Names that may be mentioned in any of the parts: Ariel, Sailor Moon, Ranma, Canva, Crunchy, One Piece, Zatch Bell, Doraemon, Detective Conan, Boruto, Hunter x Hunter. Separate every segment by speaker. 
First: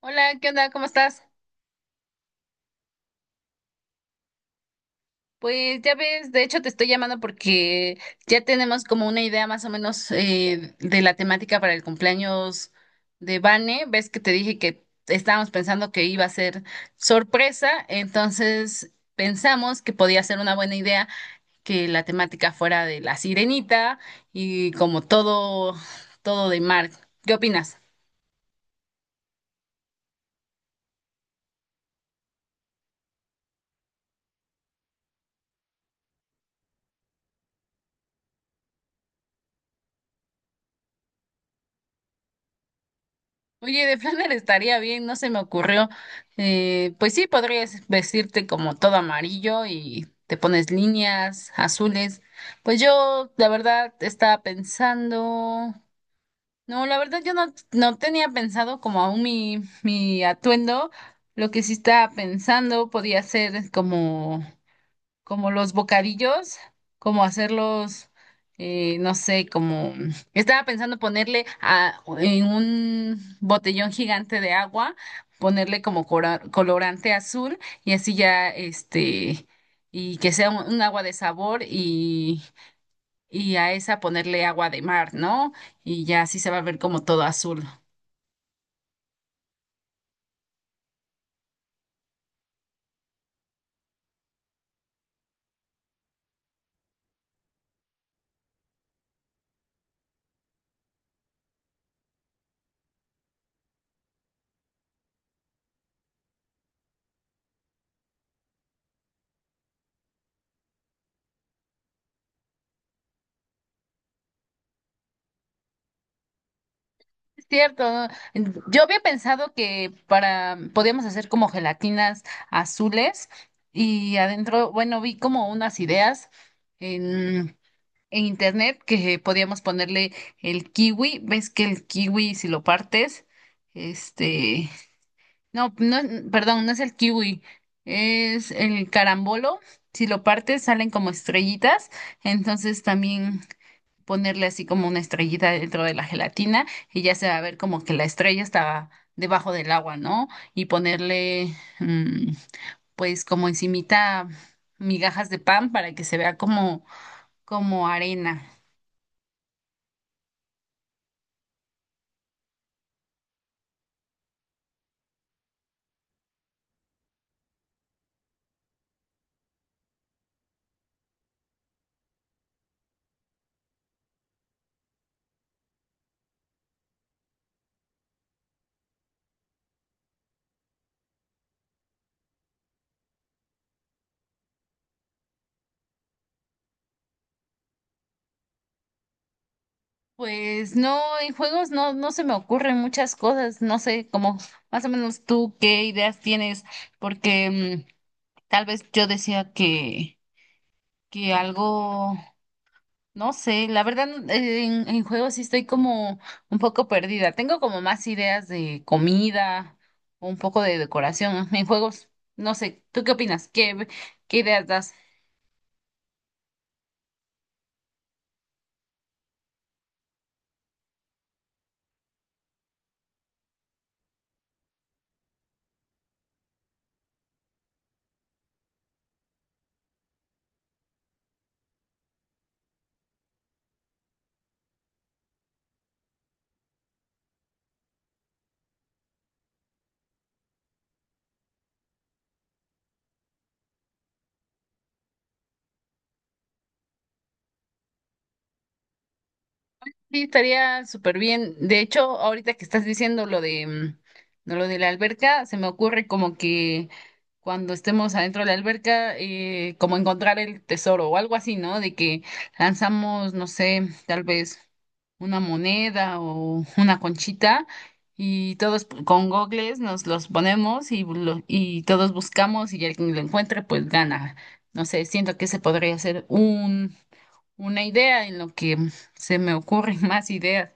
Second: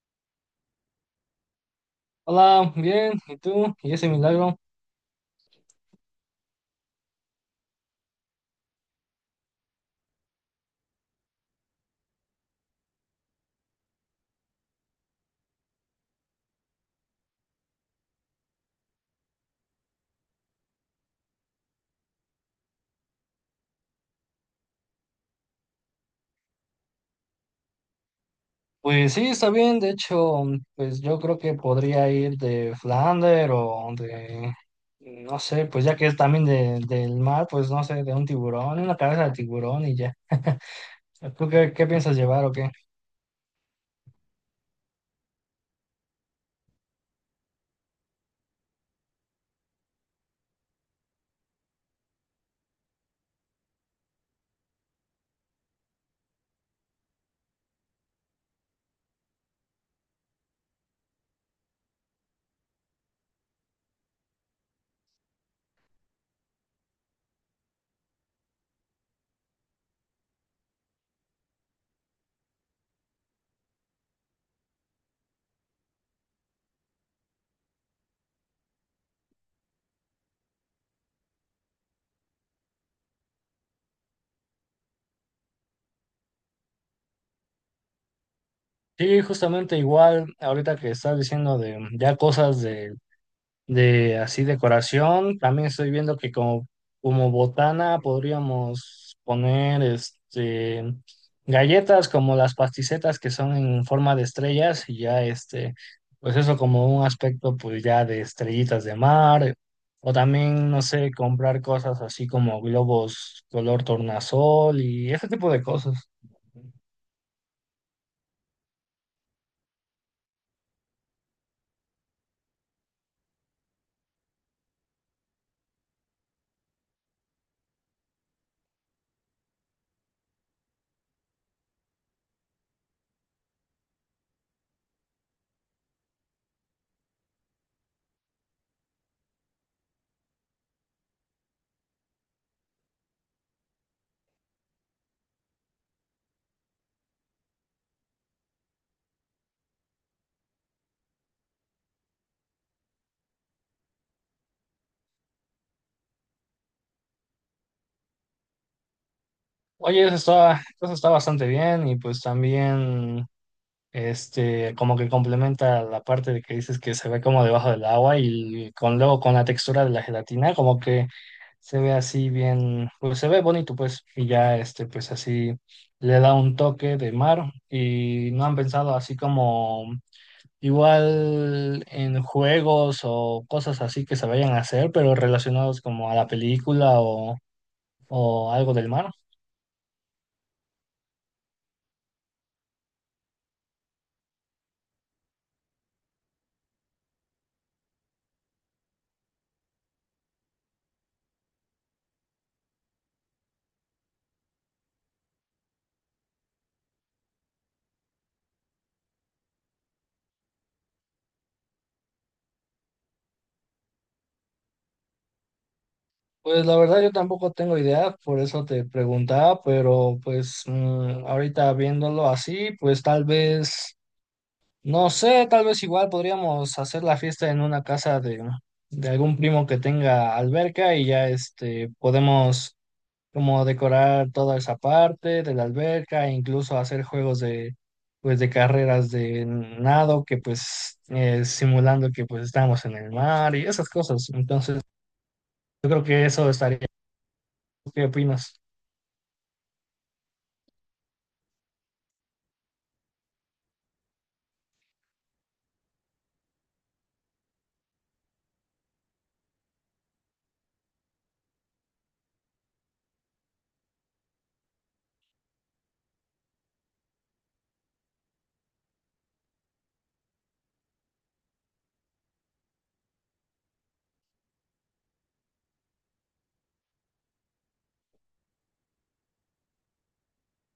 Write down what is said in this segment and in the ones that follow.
Speaker 1: Hola, ¿qué onda? ¿Cómo estás?
Speaker 2: Hola, bien, ¿y tú? ¿Y ese milagro?
Speaker 1: Pues ya ves, de hecho te estoy llamando porque ya tenemos como una idea más o menos de la temática para el cumpleaños de Vane. Ves que te dije que estábamos pensando que iba a ser sorpresa, entonces pensamos que podía ser una buena idea que la temática fuera de la sirenita y como todo, todo de mar. ¿Qué opinas?
Speaker 2: Pues sí, está bien, de hecho, pues yo creo que podría ir de Flander no sé, pues ya que es también del mar, pues no sé, de un tiburón, una cabeza de tiburón y ya. ¿Tú qué piensas llevar o qué?
Speaker 1: Oye, de Flanner estaría bien, no se me ocurrió. Pues sí, podrías vestirte como todo amarillo y te pones líneas azules. Pues yo, la verdad, estaba pensando. No, la verdad, yo no, no tenía pensado como aún mi atuendo. Lo que sí estaba pensando podía ser como como los bocadillos, como hacerlos, no sé, como estaba pensando ponerle en un botellón gigante de agua, ponerle como colorante azul y así ya, este, y que sea un agua de sabor y a esa ponerle agua de mar, ¿no? Y ya así se va a ver como todo azul.
Speaker 2: Sí, justamente igual, ahorita que estás diciendo de ya cosas de así decoración. También estoy viendo como botana podríamos poner este galletas como las pasticetas que son en forma de estrellas y ya este, pues eso como un aspecto pues ya de estrellitas de mar. O también, no sé, comprar cosas así como globos color tornasol y ese tipo de cosas.
Speaker 1: Es cierto, ¿no? Yo había pensado que para podíamos hacer como gelatinas azules y adentro, bueno, vi como unas ideas en, en internet que podíamos ponerle el kiwi. ¿Ves que el kiwi si lo partes, este, perdón, no es el kiwi, es el carambolo. Si lo partes salen como estrellitas, entonces también ponerle así como una estrellita dentro de la gelatina y ya se va a ver como que la estrella está debajo del agua, ¿no? Y ponerle, mm, pues como encimita migajas de pan para que se vea como, como arena.
Speaker 2: Oye, eso está bastante bien y pues también este, como que complementa la parte de que dices que se ve como debajo del agua y con luego con la textura de la gelatina, como que se ve así bien, pues se ve bonito, pues, y ya este, pues así le da un toque de mar y no han pensado así como igual en juegos o cosas así que se vayan a hacer, pero relacionados como a la película o algo del mar.
Speaker 1: Pues no, en juegos no, no se me ocurren muchas cosas, no sé, como más o menos tú qué ideas tienes, porque tal vez yo decía que algo. No sé, la verdad en juegos sí estoy como un poco perdida. Tengo como más ideas de comida o un poco de decoración en juegos. No sé, ¿tú qué opinas? ¿Qué, qué ideas das?
Speaker 2: Pues la verdad yo tampoco tengo idea, por eso te preguntaba, pero pues mm, ahorita viéndolo así, pues tal vez, no sé, tal vez igual podríamos hacer la fiesta en una casa de algún primo que tenga alberca y ya este podemos como decorar toda esa parte de la alberca, e incluso hacer juegos de pues de carreras de nado que pues simulando que pues estamos en el mar y esas cosas. Entonces, yo creo que eso estaría. ¿Qué opinas?
Speaker 1: Sí, estaría súper bien. De hecho, ahorita que estás diciendo lo de lo de la alberca, se me ocurre como que cuando estemos adentro de la alberca, como encontrar el tesoro o algo así, ¿no? De que lanzamos, no sé, tal vez una moneda o una conchita y todos con gogles nos los ponemos y todos buscamos y el que lo encuentre pues gana. No sé, siento que se podría hacer una idea en lo que se me ocurren más ideas.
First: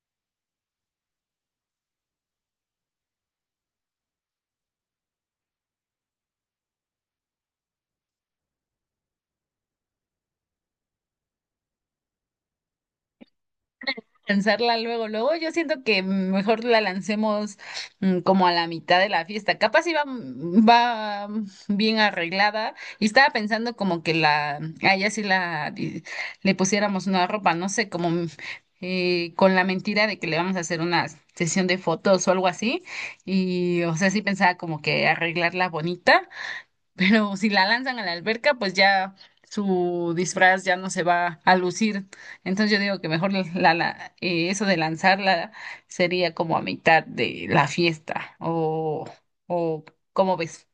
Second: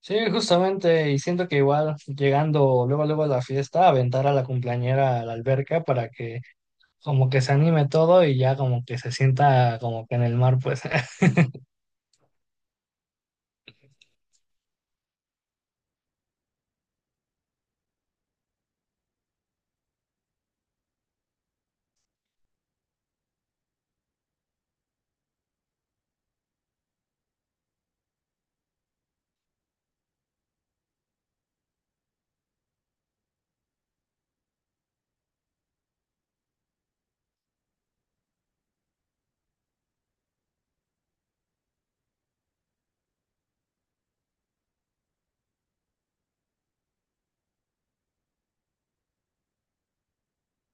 Speaker 2: Sí, justamente, y siento que igual llegando luego luego a la fiesta, aventar a la cumpleañera a la alberca para que como que se anime todo y ya como que se sienta como que en el mar, pues.
Speaker 1: Lanzarla luego, luego yo siento que mejor la lancemos como a la mitad de la fiesta. Capaz iba va bien arreglada y estaba pensando como que a ella sí le pusiéramos una ropa, no sé, como con la mentira de que le vamos a hacer una sesión de fotos o algo así. Y o sea, sí pensaba como que arreglarla bonita pero si la lanzan a la alberca, pues ya su disfraz ya no se va a lucir. Entonces yo digo que mejor eso de lanzarla sería como a mitad de la fiesta o ¿cómo ves?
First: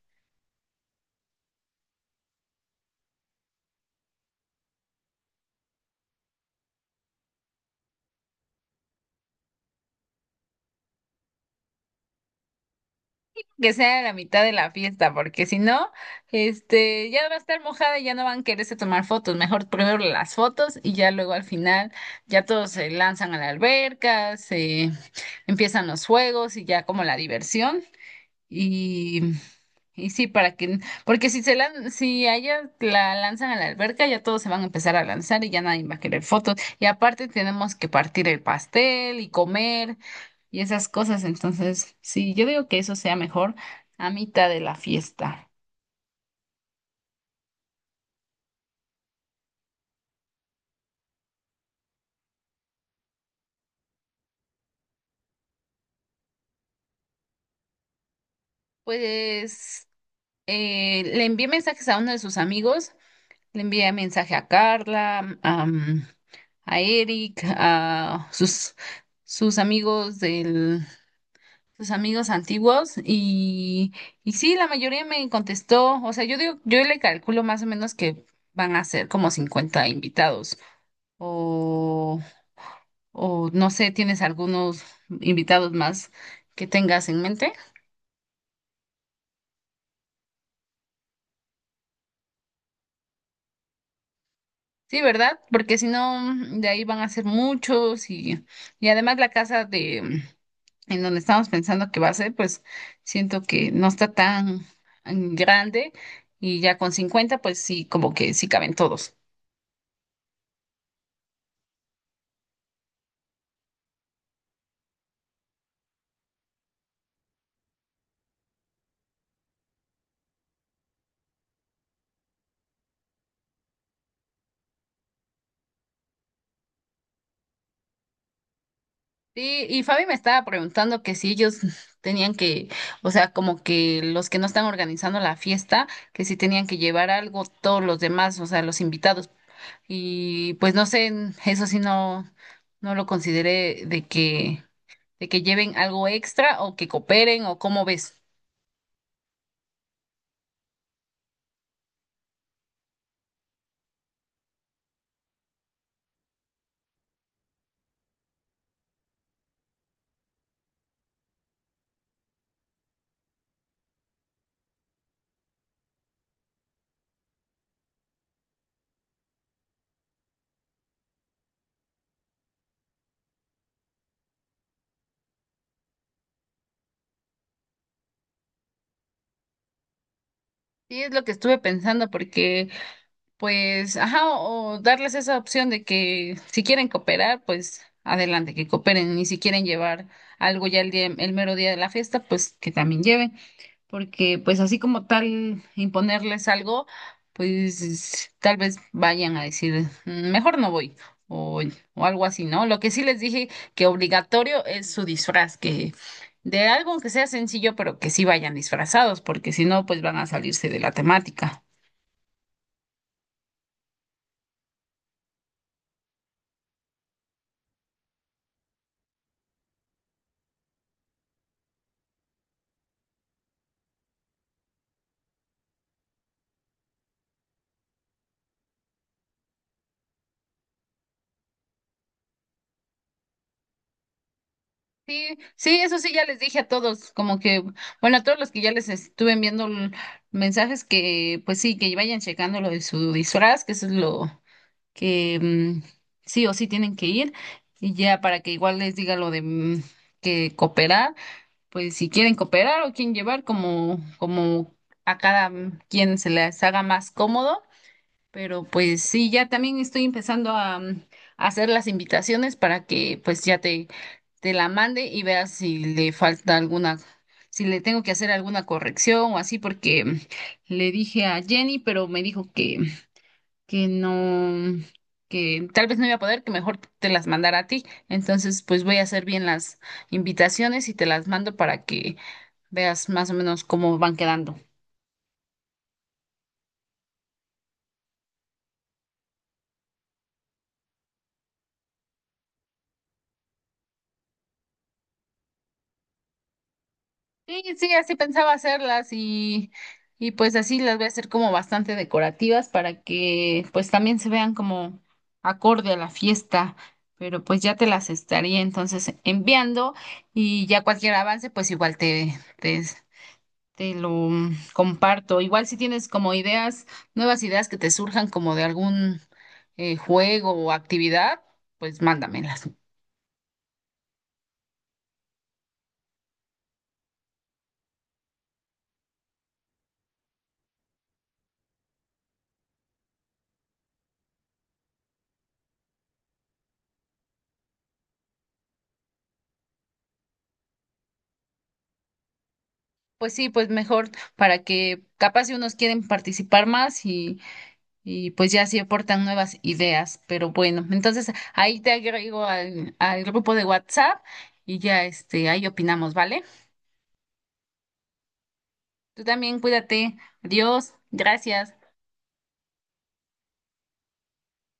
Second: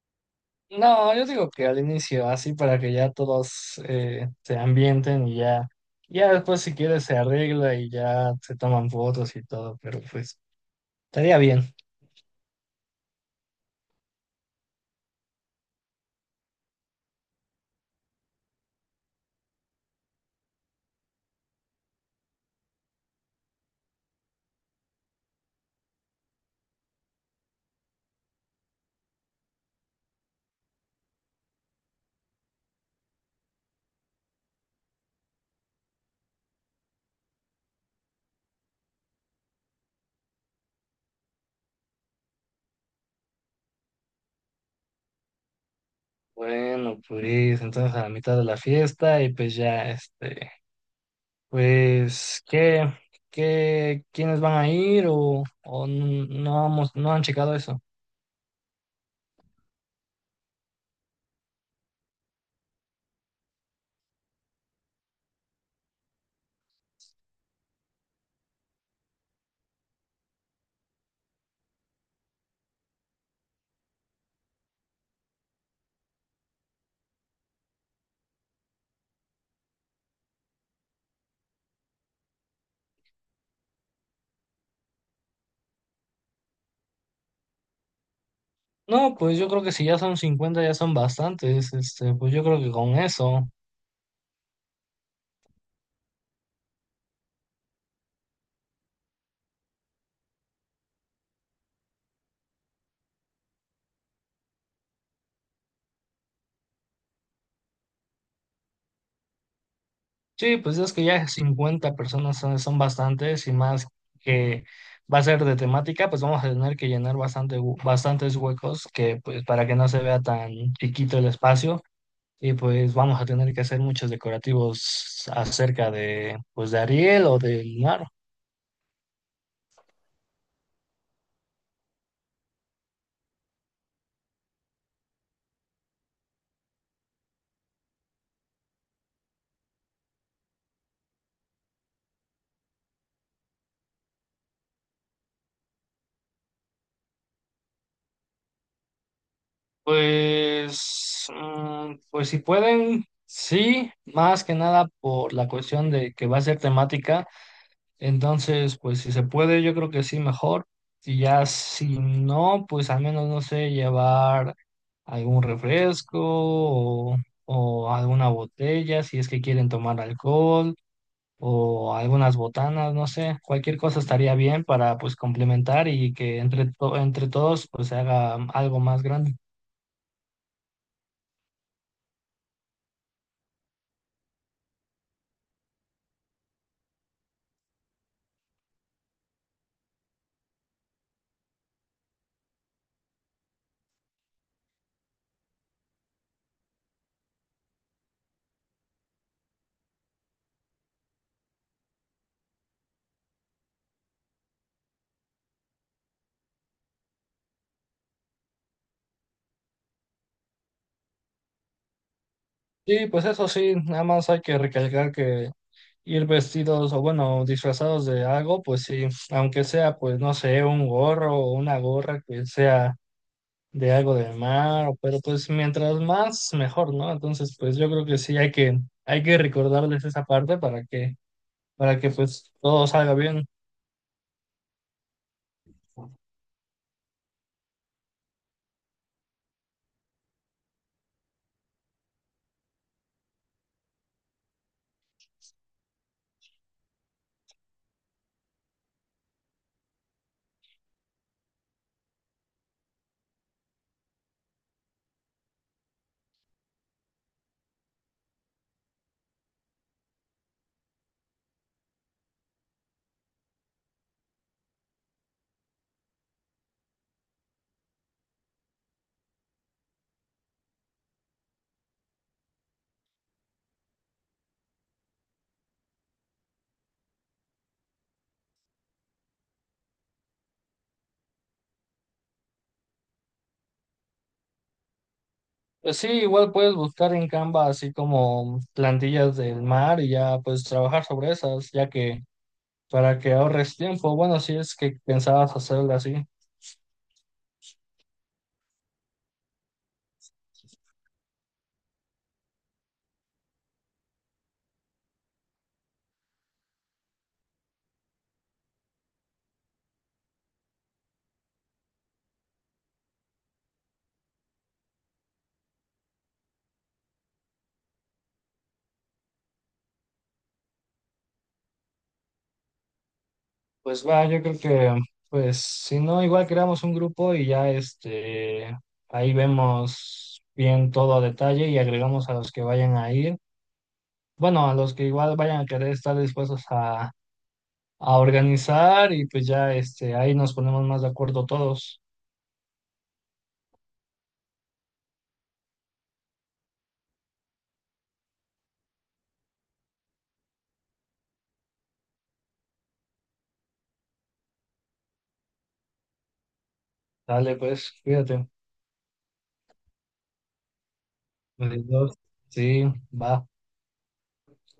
Speaker 2: No, yo digo que al inicio, así para que ya todos se ambienten y ya, ya después si quieres se arregla y ya se toman fotos y todo, pero pues estaría bien.
Speaker 1: Que sea a la mitad de la fiesta, porque si no, este, ya va a estar mojada y ya no van a quererse tomar fotos. Mejor primero las fotos y ya luego al final ya todos se lanzan a la alberca, se empiezan los juegos y ya como la diversión. Y, y sí, para que, porque si se lan, si a ella la lanzan a la alberca, ya todos se van a empezar a lanzar y ya nadie va a querer fotos. Y aparte tenemos que partir el pastel y comer y esas cosas. Entonces, sí, yo digo que eso sea mejor a mitad de la fiesta.
Speaker 2: Bueno, pues entonces a la mitad de la fiesta y pues ya este, pues, qué, ¿quiénes van a ir o no han checado eso?
Speaker 1: Pues le envié mensajes a uno de sus amigos, le envié mensaje a Carla, am, a Eric, sus amigos del sus amigos antiguos y sí, la mayoría me contestó, o sea, yo digo, yo le calculo más o menos que van a ser como 50 invitados o, o no sé, ¿tienes algunos invitados más que tengas en mente?
Speaker 2: No, pues yo creo que si ya son 50 ya son bastantes. Este, pues yo creo que con eso.
Speaker 1: Sí, ¿verdad? Porque si no, de ahí van a ser muchos y además la casa de en donde estamos pensando que va a ser, pues siento que no está tan grande y ya con 50 pues sí, como que sí caben todos.
Speaker 2: Sí, pues es que ya 50 personas son bastantes y más que va a ser de temática, pues vamos a tener que llenar bastante, bastantes huecos que, pues, para que no se vea tan chiquito el espacio. Y pues vamos a tener que hacer muchos decorativos acerca de, pues, de Ariel o del mar.
Speaker 1: Sí, y Fabi me estaba preguntando que si ellos tenían que, o sea, como que los que no están organizando la fiesta, que si tenían que llevar algo todos los demás, o sea, los invitados. Y pues no sé, eso sí no, no lo consideré de que lleven algo extra o que cooperen o cómo ves.
Speaker 2: Pues, mm, pues si pueden, sí, más que nada por la cuestión de que va a ser temática, entonces, pues si se puede, yo creo que sí, mejor. Y ya si no, pues al menos, no sé, llevar algún refresco o alguna botella, si es que quieren tomar alcohol o algunas botanas, no sé, cualquier cosa estaría bien para pues complementar y que entre todos pues se haga algo más grande.
Speaker 1: Sí, es lo que estuve pensando porque pues, ajá, o darles esa opción de que si quieren cooperar, pues adelante, que cooperen, y si quieren llevar algo ya el mero día de la fiesta, pues que también lleven, porque pues así como tal imponerles algo, pues tal vez vayan a decir, "Mm, mejor no voy. O, o algo así, ¿no? Lo que sí les dije que obligatorio es su disfraz, que de algo que sea sencillo, pero que sí vayan disfrazados, porque si no, pues van a salirse de la temática.
Speaker 2: Sí, pues eso sí, nada más hay que recalcar que ir vestidos o bueno, disfrazados de algo, pues sí, aunque sea, pues no sé, un gorro o una gorra que sea de algo del mar, o- pero pues mientras más, mejor, ¿no? Entonces, pues yo creo que sí hay hay que recordarles esa parte para que pues todo salga bien.
Speaker 1: Sí, sí, eso sí, ya les dije a todos, como que, bueno, a todos los que ya les estuve enviando mensajes que, pues sí, que vayan checando lo de su disfraz, que eso es lo que sí o sí tienen que ir, y ya para que igual les diga lo de que cooperar, pues si quieren cooperar o quieren llevar, como, como a cada quien se les haga más cómodo, pero pues sí, ya también estoy empezando a hacer las invitaciones para que pues ya te la mande y veas si le falta alguna, si le tengo que hacer alguna corrección o así, porque le dije a Jenny, pero me dijo que no, que tal vez no iba a poder, que mejor te las mandara a ti. Entonces pues voy a hacer bien las invitaciones y te las mando para que veas más o menos cómo van quedando.
Speaker 2: Pues sí, igual puedes buscar en Canva así como plantillas del mar y ya pues trabajar sobre esas, ya que para que ahorres tiempo, bueno, si es que pensabas hacerlo así.
Speaker 1: Sí, sí, así pensaba hacerlas, y pues así las voy a hacer como bastante decorativas para que pues también se vean como acorde a la fiesta, pero pues ya te las estaría entonces enviando y ya cualquier avance pues igual te lo comparto. Igual si tienes como ideas, nuevas ideas que te surjan como de algún juego o actividad, pues mándamelas.
Speaker 2: Pues va, yo creo que, pues, si no, igual creamos un grupo y ya este, ahí vemos bien todo a detalle y agregamos a los que vayan a ir. Bueno, a los que igual vayan a querer estar dispuestos a organizar y pues ya este, ahí nos ponemos más de acuerdo todos.
Speaker 1: Pues sí, pues mejor para que capaz si unos quieren participar más y pues ya sí aportan nuevas ideas, pero bueno, entonces ahí te agrego al grupo de WhatsApp y ya este, ahí opinamos, ¿vale?
Speaker 2: Dale, pues, cuídate.
Speaker 1: Tú también cuídate, adiós, gracias.
Speaker 2: Adiós. Sí, va.